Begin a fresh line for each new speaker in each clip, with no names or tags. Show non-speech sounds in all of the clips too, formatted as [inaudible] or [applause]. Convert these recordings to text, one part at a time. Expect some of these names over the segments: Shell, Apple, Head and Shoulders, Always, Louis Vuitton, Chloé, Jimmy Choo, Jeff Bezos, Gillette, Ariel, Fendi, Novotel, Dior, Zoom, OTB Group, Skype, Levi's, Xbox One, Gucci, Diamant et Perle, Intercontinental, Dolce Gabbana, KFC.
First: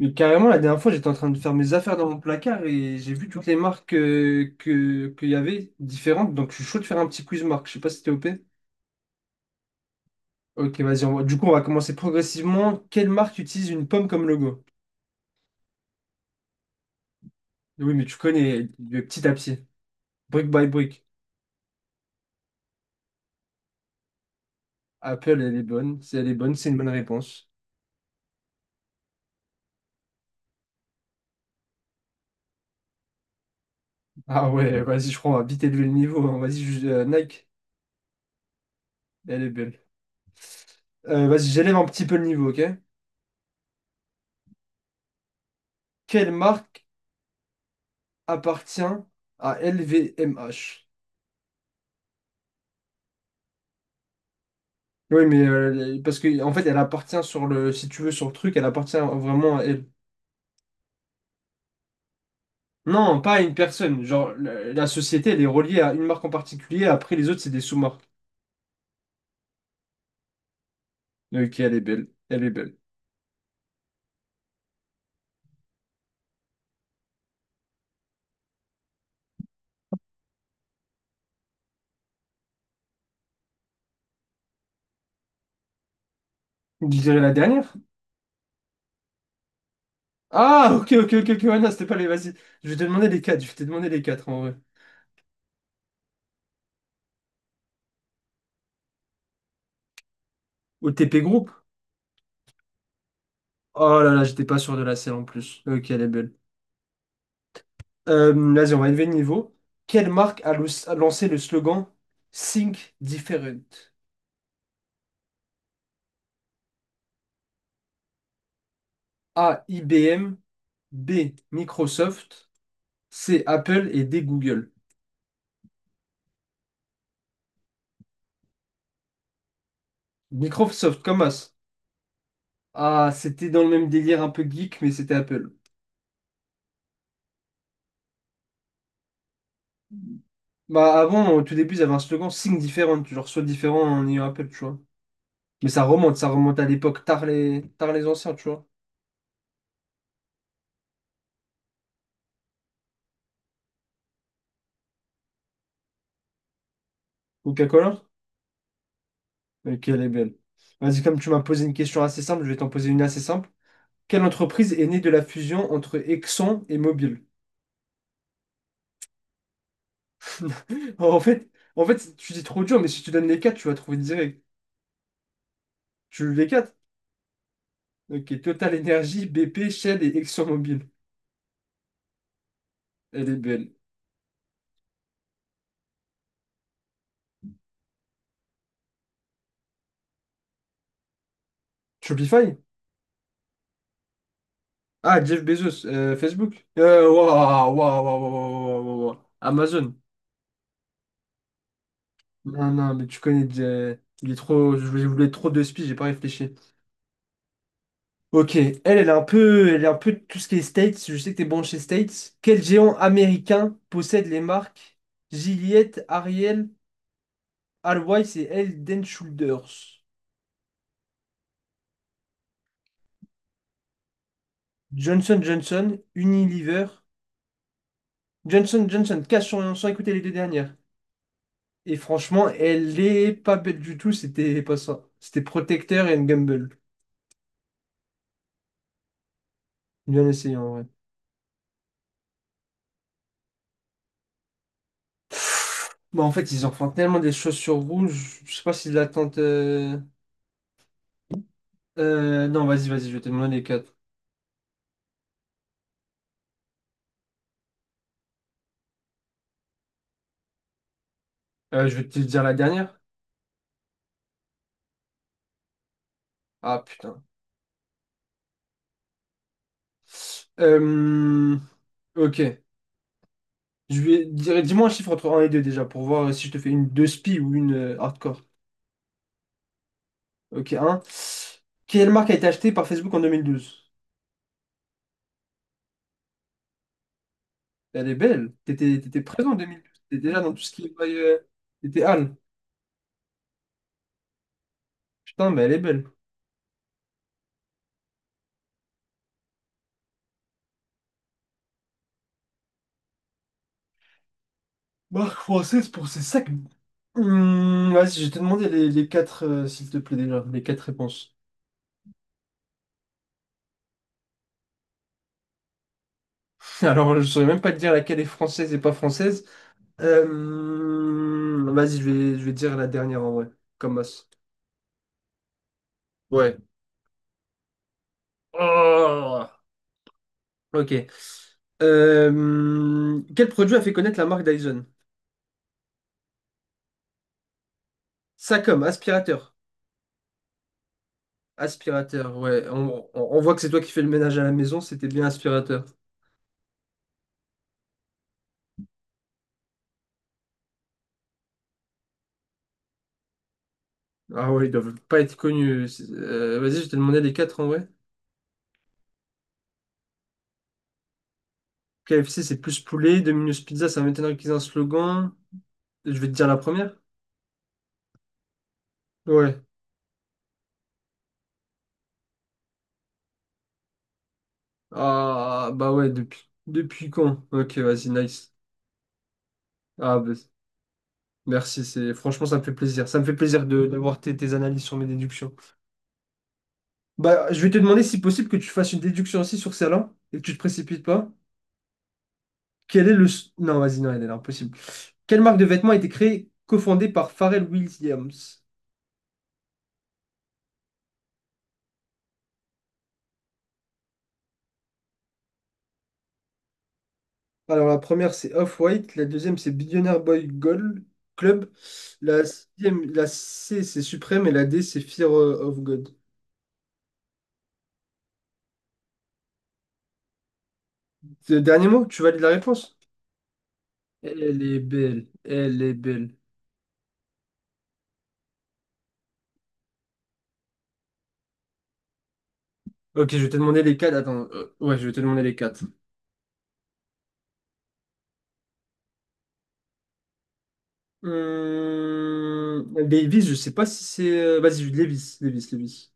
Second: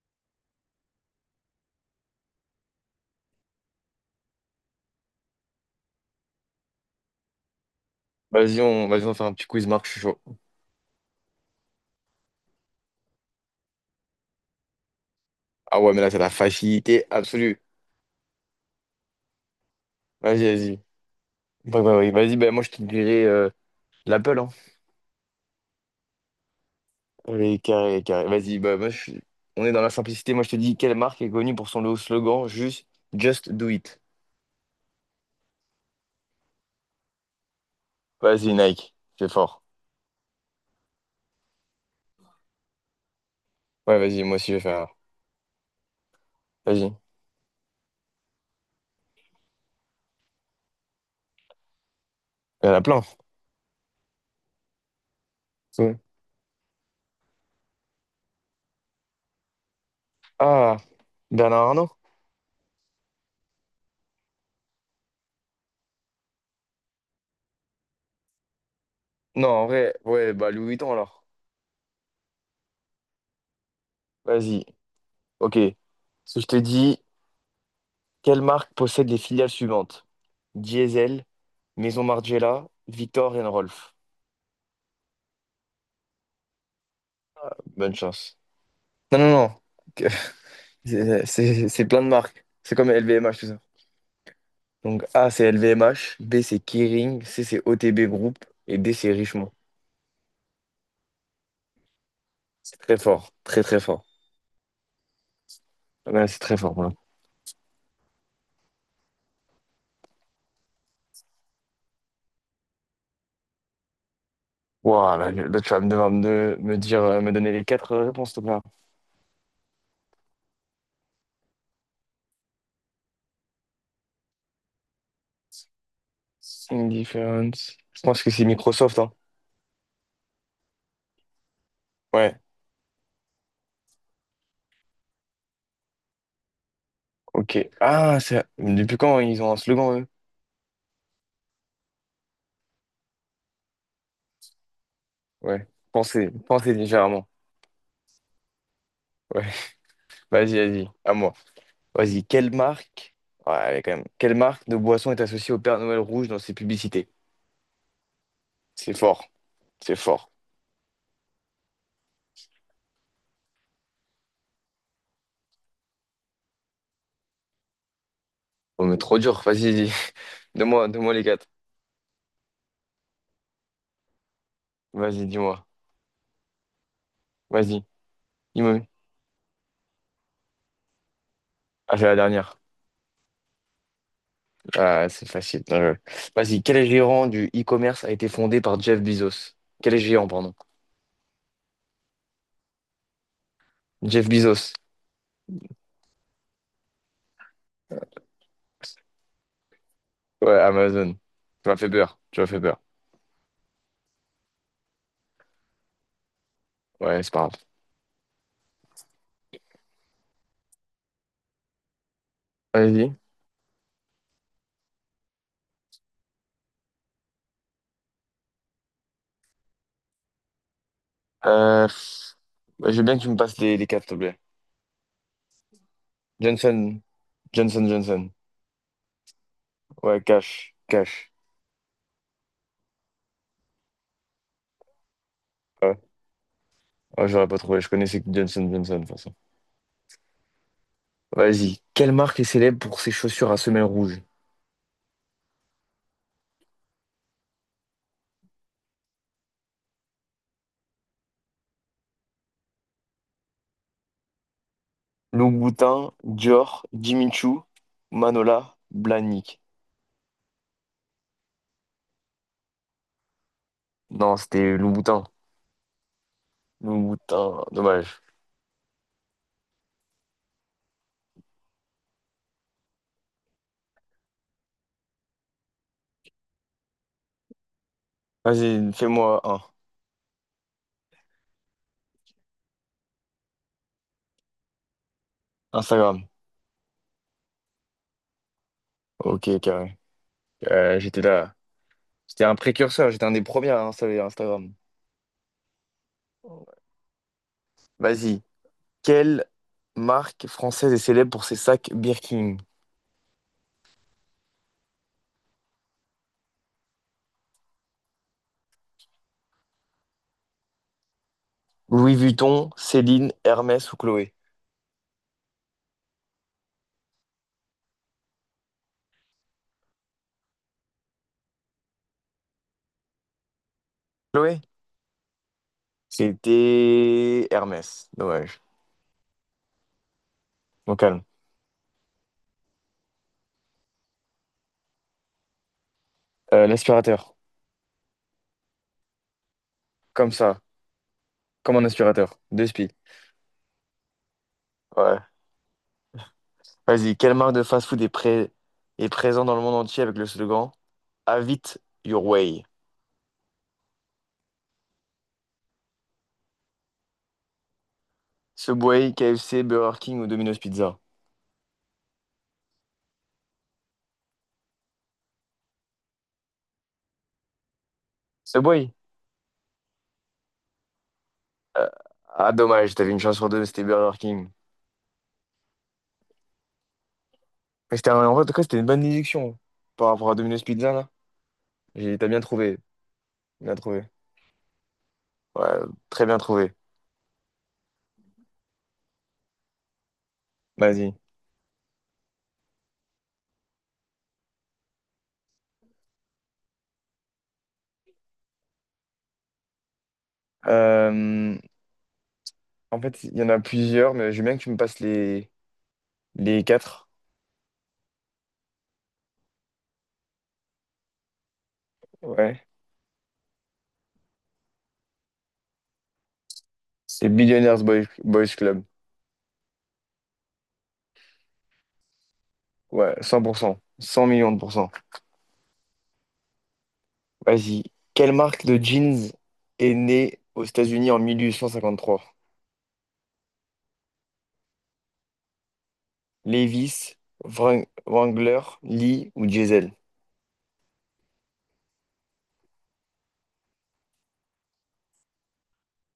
Mais carrément, la dernière fois, j'étais en train de faire mes affaires dans mon placard et j'ai vu toutes les marques qu'il y avait différentes. Donc, je suis chaud de faire un petit quiz marque. Je sais pas si t'es OP.
Vas-y, on fait un petit quiz, Marc, je suis chaud.
Ok, vas-y. Du coup, on va commencer progressivement. Quelle marque utilise une pomme comme logo?
Ah ouais, mais là, c'est la facilité absolue.
Oui, mais tu connais de petit à petit.
Vas-y,
Brick by
vas-y.
brick.
Ouais, ouais, ouais. Vas-y, ben moi, je te dirais l'Apple, hein.
Apple, elle est bonne. Si elle est bonne, c'est une bonne réponse.
Allez, carré, carré. Vas-y, bah, moi, on est dans la simplicité. Moi, je te dis, quelle marque est connue pour son nouveau slogan, juste Just Do It.
Ah ouais, vas-y, je crois, on va vite élever le niveau, hein. Nike,
Vas-y, Nike, c'est
elle est
fort.
belle. Vas-y, j'élève un petit peu le niveau, ok?
Ouais, vas-y, moi aussi, je vais faire.
Quelle marque
Vas-y. Il
appartient à LVMH?
y en a plein.
Oui, mais
Ouais.
parce que en fait, elle appartient sur le, si tu veux, sur le truc, elle appartient vraiment à elle.
Ah, Bernard Arnault?
Non, pas à une personne. Genre, la société, elle est reliée à une marque en particulier. Après, les autres, c'est des sous-marques.
Non, en vrai, ouais, bah, Louis Vuitton, alors.
Ok, elle est belle. Elle est belle.
Vas-y, ok. Si je te dis quelle marque possède les filiales suivantes? Diesel, Maison Margiela, Victor et Rolf.
Je dirais la dernière.
Bonne chance. Non, non, non. Que-
Ah,
[laughs]
ok, ok,
C'est
ok, ok, ouais,
c'est-
non, c'était
c'est
pas
plein
les.
de
Vas-y.
marques.
Je
C'est
vais te
comme
demander les
LVMH,
quatre. Je
tout
vais
ça.
te demander les quatre en vrai.
Donc A, c'est LVMH. B, c'est Kering. C, c'est OTB Group. Et D, c'est Richemont.
Au TP Group.
C'est très fort. Très, très
Oh
fort.
là là, j'étais pas sûr de la selle en plus. Ok, elle est
Ouais,
belle.
c'est très fort. Voilà.
Vas-y, on va élever le niveau. Quelle marque a lancé le slogan Think Different?
Wow, là, là, tu vas me devoir me, me dire, me donner les quatre réponses, tout.
A. IBM. B, Microsoft, C, Apple et D, Google.
Indifference. Je pense que c'est Microsoft, hein.
Microsoft, comme as.
Ouais,
Ah, c'était dans le même délire un peu geek, mais c'était Apple.
ok. Ah, depuis quand ils ont un slogan, eux?
Bah avant, au tout début, ils avaient un slogan Think Different, genre sois différent en ayant Apple, tu vois.
Ouais.
Mais ça
Pensez,
remonte à
pensez
l'époque,
légèrement.
tard les anciens, tu vois.
Ouais. [laughs] Vas-y, vas-y. À moi. Vas-y. Quelle marque? Ouais, allez, quand même. Quelle marque de boisson est associée au Père Noël rouge dans ses publicités?
Coca-Cola?
C'est fort.
Ok,
C'est
elle est
fort.
belle. Vas-y, comme tu m'as posé une question assez simple, je vais t'en poser une assez simple. Quelle entreprise est née de la fusion entre Exxon et Mobil?
Oh, mais trop dur. Vas-y, vas-y. [laughs] Donne-moi,
[laughs]
donne-moi
En
les quatre.
fait, en fait, tu dis trop dur, mais si tu donnes les quatre, tu vas trouver direct.
Vas-y, dis-moi.
Tu veux les quatre?
Vas-y.
Ok, Total
Dis-moi.
Energy, BP, Shell et ExxonMobil.
Ah, c'est la dernière.
Elle est belle.
Ah, c'est facile. Non, vas-y. Quel géant du e-commerce a été fondé par Jeff Bezos? Quel géant, pardon?
Shopify?
Jeff Bezos.
Ah, Jeff Bezos, Facebook. Waouh, waouh, waouh, waouh, waouh. Amazon.
Ouais, Amazon. Tu m'as fait peur. Tu m'as fait
Non,
peur.
non, mais tu connais, il est trop, je voulais trop de spies, j'ai pas réfléchi.
Ouais, c'est pas grave.
Ok, elle est un peu, elle est un peu tout ce qui est States. Je sais que t'es bon chez States. Quel géant
Vas-y.
américain possède les marques Gillette, Ariel, Always et Head and Shoulders?
Pff, ouais, je veux bien que tu me passes les quatre, s'il te plaît.
Johnson Johnson, Unilever,
Johnson, Johnson, Johnson.
Johnson Johnson, cash sur, sans écouter les
Ouais,
deux dernières.
Cash, Cash.
Et franchement, elle est pas belle du tout, c'était pas ça. C'était
Ouais,
Protecteur et Gumball.
ouais, j'aurais pas trouvé. Je connaissais que Johnson, Johnson, de toute façon.
Bien essayé en vrai.
Vas-y. Quelle marque est célèbre pour ses chaussures à semelles rouges?
Bon, en fait, ils en font tellement des choses sur rouge, je sais pas si l'attente. Non, vas-y, je vais te demander les quatre.
Louboutin, Dior, Jimmy Choo, Manola, Blahnik.
Je vais te dire la dernière.
Non, c'était Louboutin.
Ah putain.
Louboutin, dommage.
Euh, ok. Je vais dire, dis-moi un chiffre entre un et 2 déjà pour voir si je te fais une 2 spi ou une hardcore.
Vas-y, fais-moi un.
Ok, un. Quelle marque a été achetée par Facebook en 2012?
Instagram.
Elle est belle. T'étais
Ok,
présent en
carré.
2012. T'étais là dans tout ce qui est bail,
J'étais là.
t'étais Al.
J'étais un précurseur, j'étais un des premiers à installer Instagram.
Putain, mais elle est belle.
Vas-y. Quel Marque française est célèbre pour ses sacs Birkin?
Marque française pour ses sacs. Vas-y, je vais te demander les quatre, s'il te plaît, déjà. Les quatre réponses.
Louis Vuitton, Céline, Hermès ou Chloé.
[laughs] Alors, je saurais même pas te dire laquelle est française et pas française. Je vais te dire la dernière en vrai. Comme masse.
Chloé?
Ouais.
C'était Hermès. Dommage.
Oh, ok.
Bon, calme.
Quel produit a fait connaître la marque Dyson?
L'aspirateur.
Sacom, aspirateur.
Comme ça. Comme un
Aspirateur,
aspirateur.
ouais.
Deux spies.
On voit que c'est toi qui fais le ménage à la maison, c'était
Ouais.
bien aspirateur.
Vas-y. Quelle marque de fast-food est présente dans le monde entier avec le slogan Have it your way.
Ah ouais, ils doivent pas être connus. Vas-y, je t'ai demandé les quatre en vrai.
Subway, KFC, Burger King ou Domino's Pizza.
KFC, c'est plus poulet. Domino's Pizza, ça m'étonnerait qu'ils aient un slogan. Je vais te dire la première.
Subway?
Ouais.
Euh, ah, dommage. T'avais une chance sur deux. C'était Burger King.
Ah bah ouais, depuis quand? Ok,
Mais
vas-y,
en tout
nice.
cas, c'était une bonne déduction par
Ah
rapport
bah,
à Domino's Pizza, là.
merci, c'est
T'as bien
franchement ça me fait
trouvé.
plaisir. Ça me fait plaisir
Bien
de
trouvé.
d'avoir tes analyses sur mes déductions.
Ouais, très bien trouvé.
Bah, je vais te demander si possible que tu fasses une déduction aussi sur celle-là et que tu te précipites
Vas-y.
pas. Quel est le... s- Non, vas-y, non, elle est impossible. Quelle marque de vêtements a été créée, cofondée par Pharrell Williams?
Euh, en fait, il y en a plusieurs, mais j'aime bien que tu me passes les quatre.
Alors, la première, c'est Off-White. La deuxième, c'est Billionaire Boy Gold Club.
Ouais.
La C, c'est Supreme. Et la D, c'est Fear of God.
C'est Billionaires Boys Club.
Le dernier mot, tu valides la réponse?
Ouais, 100%, 100 millions de
Elle est
pourcents.
belle. Elle est belle.
Vas-y. Quelle marque de jeans est née aux États-Unis en 1853?
Ok, je vais te demander les quatre. Attends. Ouais, je vais te demander les quatre.
Levi's, Wrangler, Lee ou Diesel?
Levi's, je sais pas si c'est. Vas-y, Levi's. Levi's.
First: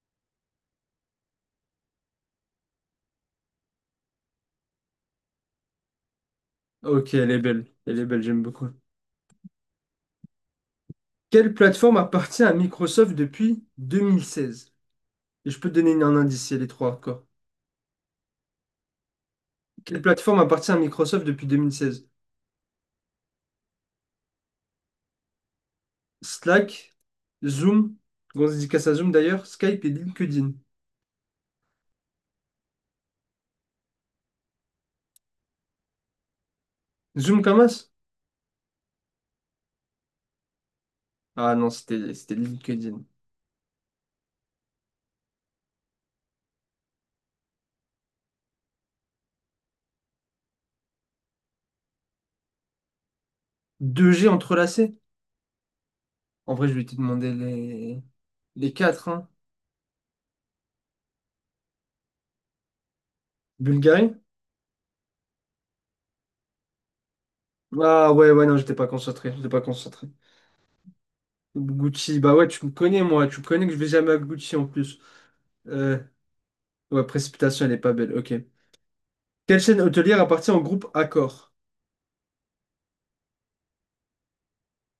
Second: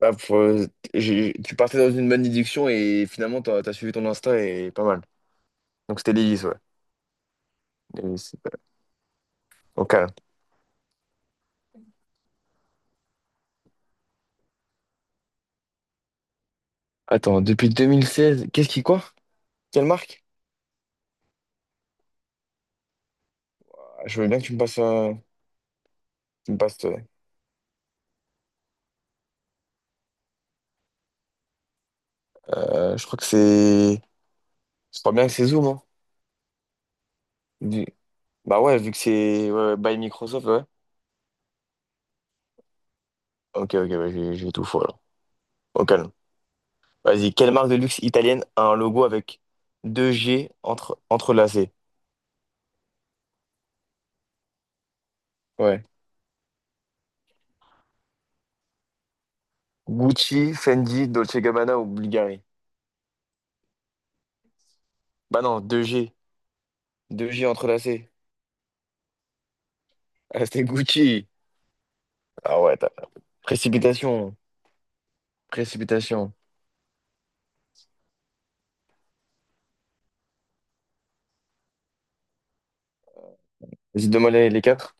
Bah, tu partais dans une bonne déduction et finalement, t'as suivi ton instinct et pas mal. Donc, c'était Levi's, ouais.
Ok, elle est belle. Elle est belle,
Levi's.
j'aime beaucoup.
Ok.
Quelle plateforme appartient à Microsoft depuis 2016? Et je peux te donner un indice, il y a les trois encore.
Attends, depuis 2016, qu'est-ce qui quoi? Quelle
Quelle
marque?
plateforme appartient à Microsoft depuis 2016?
Ah, je veux bien que tu me passes. Tu me passes
Slack, Zoom, grosse dédicace à Zoom d'ailleurs, Skype et LinkedIn.
je crois que c'est. Je crois bien que c'est Zoom, hein.
Zoom comme
Vu-
as?
Bah ouais, vu que c'est ouais, ouais, by Microsoft, ouais.
Ah non, c'était LinkedIn.
Ok, ok, bah, j'ai tout faux alors. Au calme. Vas-y, quelle marque de luxe italienne a un logo avec deux G entrelacés?
Deux g entrelacé?
Ouais.
En vrai, je vais te demander les quatre, hein.
Gucci, Fendi, Dolce Gabbana ou Bulgari?
Bulgarie?
Bah non, deux G. Deux G entrelacés.
Ah ouais, ouais, non, j'étais pas concentré.
Ah, c'était Gucci.
Gucci, bah ouais,
Ah ouais,
tu me connais que je vais jamais à
précipitation.
Gucci en plus. Euh,
Précipitation.
ouais, précipitation, elle est pas belle, ok. Quelle chaîne hôtelière appartient au groupe Accor?
Vas-y, demande les quatre.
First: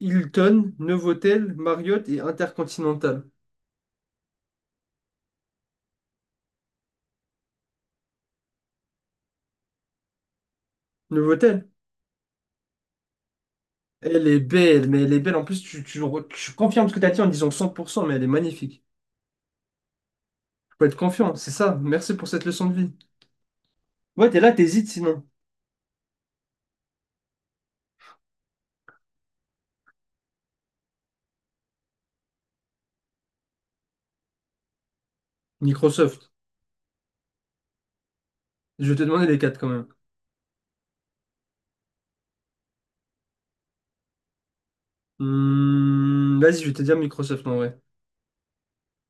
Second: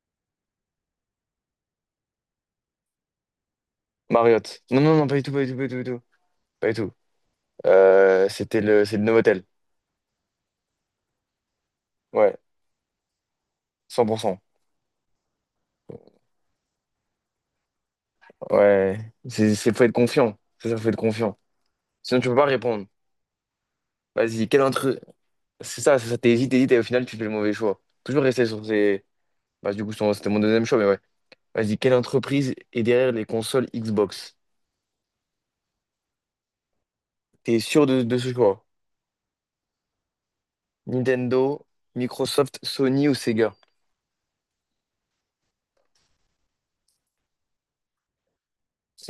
Hilton, Novotel, Marriott et Intercontinental.
Marriott. Non, non, non, pas du tout, pas du tout, pas du tout, pas du tout. Pas du tout. C'est le Novotel.
Novotel?
Ouais,
Elle est
100%.
belle, mais elle est belle. En plus, tu confirmes ce que tu as dit en disant 100%, mais elle est magnifique.
Ouais, faut être confiant. C'est ça,
Faut
faut
être
être
confiant,
confiant.
c'est ça. Merci
Sinon,
pour
tu peux
cette
pas
leçon de
répondre.
vie. Ouais, t'es
Vas-y,
là,
quel
t'hésites
intrus.
sinon.
C'est ça, t'hésites, t'hésites, et au final, tu fais le mauvais choix. Toujours rester sur ces. Bah, du coup, c'était mon deuxième choix, mais ouais. Vas-y, quelle entreprise est derrière les consoles Xbox?
Microsoft.
T'es sûr de ce choix?
Je vais te demander les quatre quand même.
Nintendo, Microsoft, Sony ou Sega?
Vas-y, je vais te dire Microsoft en vrai.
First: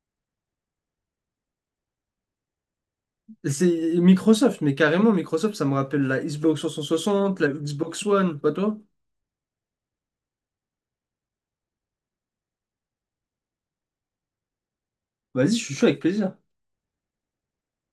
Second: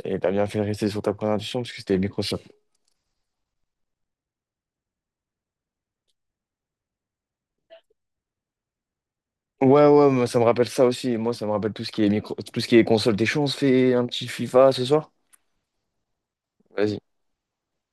Et t'as bien fait de rester sur ta première intuition, parce que c'était Microsoft.
C'est Microsoft, mais carrément Microsoft, ça me rappelle la Xbox 360, la Xbox One, pas toi?
Ouais, ouais, moi, ça me rappelle ça aussi. Moi, ça me rappelle tout ce qui est micro, tout ce qui est console. T'es chaud, on se fait un petit FIFA ce soir?
Vas-y, je suis chaud avec plaisir.
Vas-y.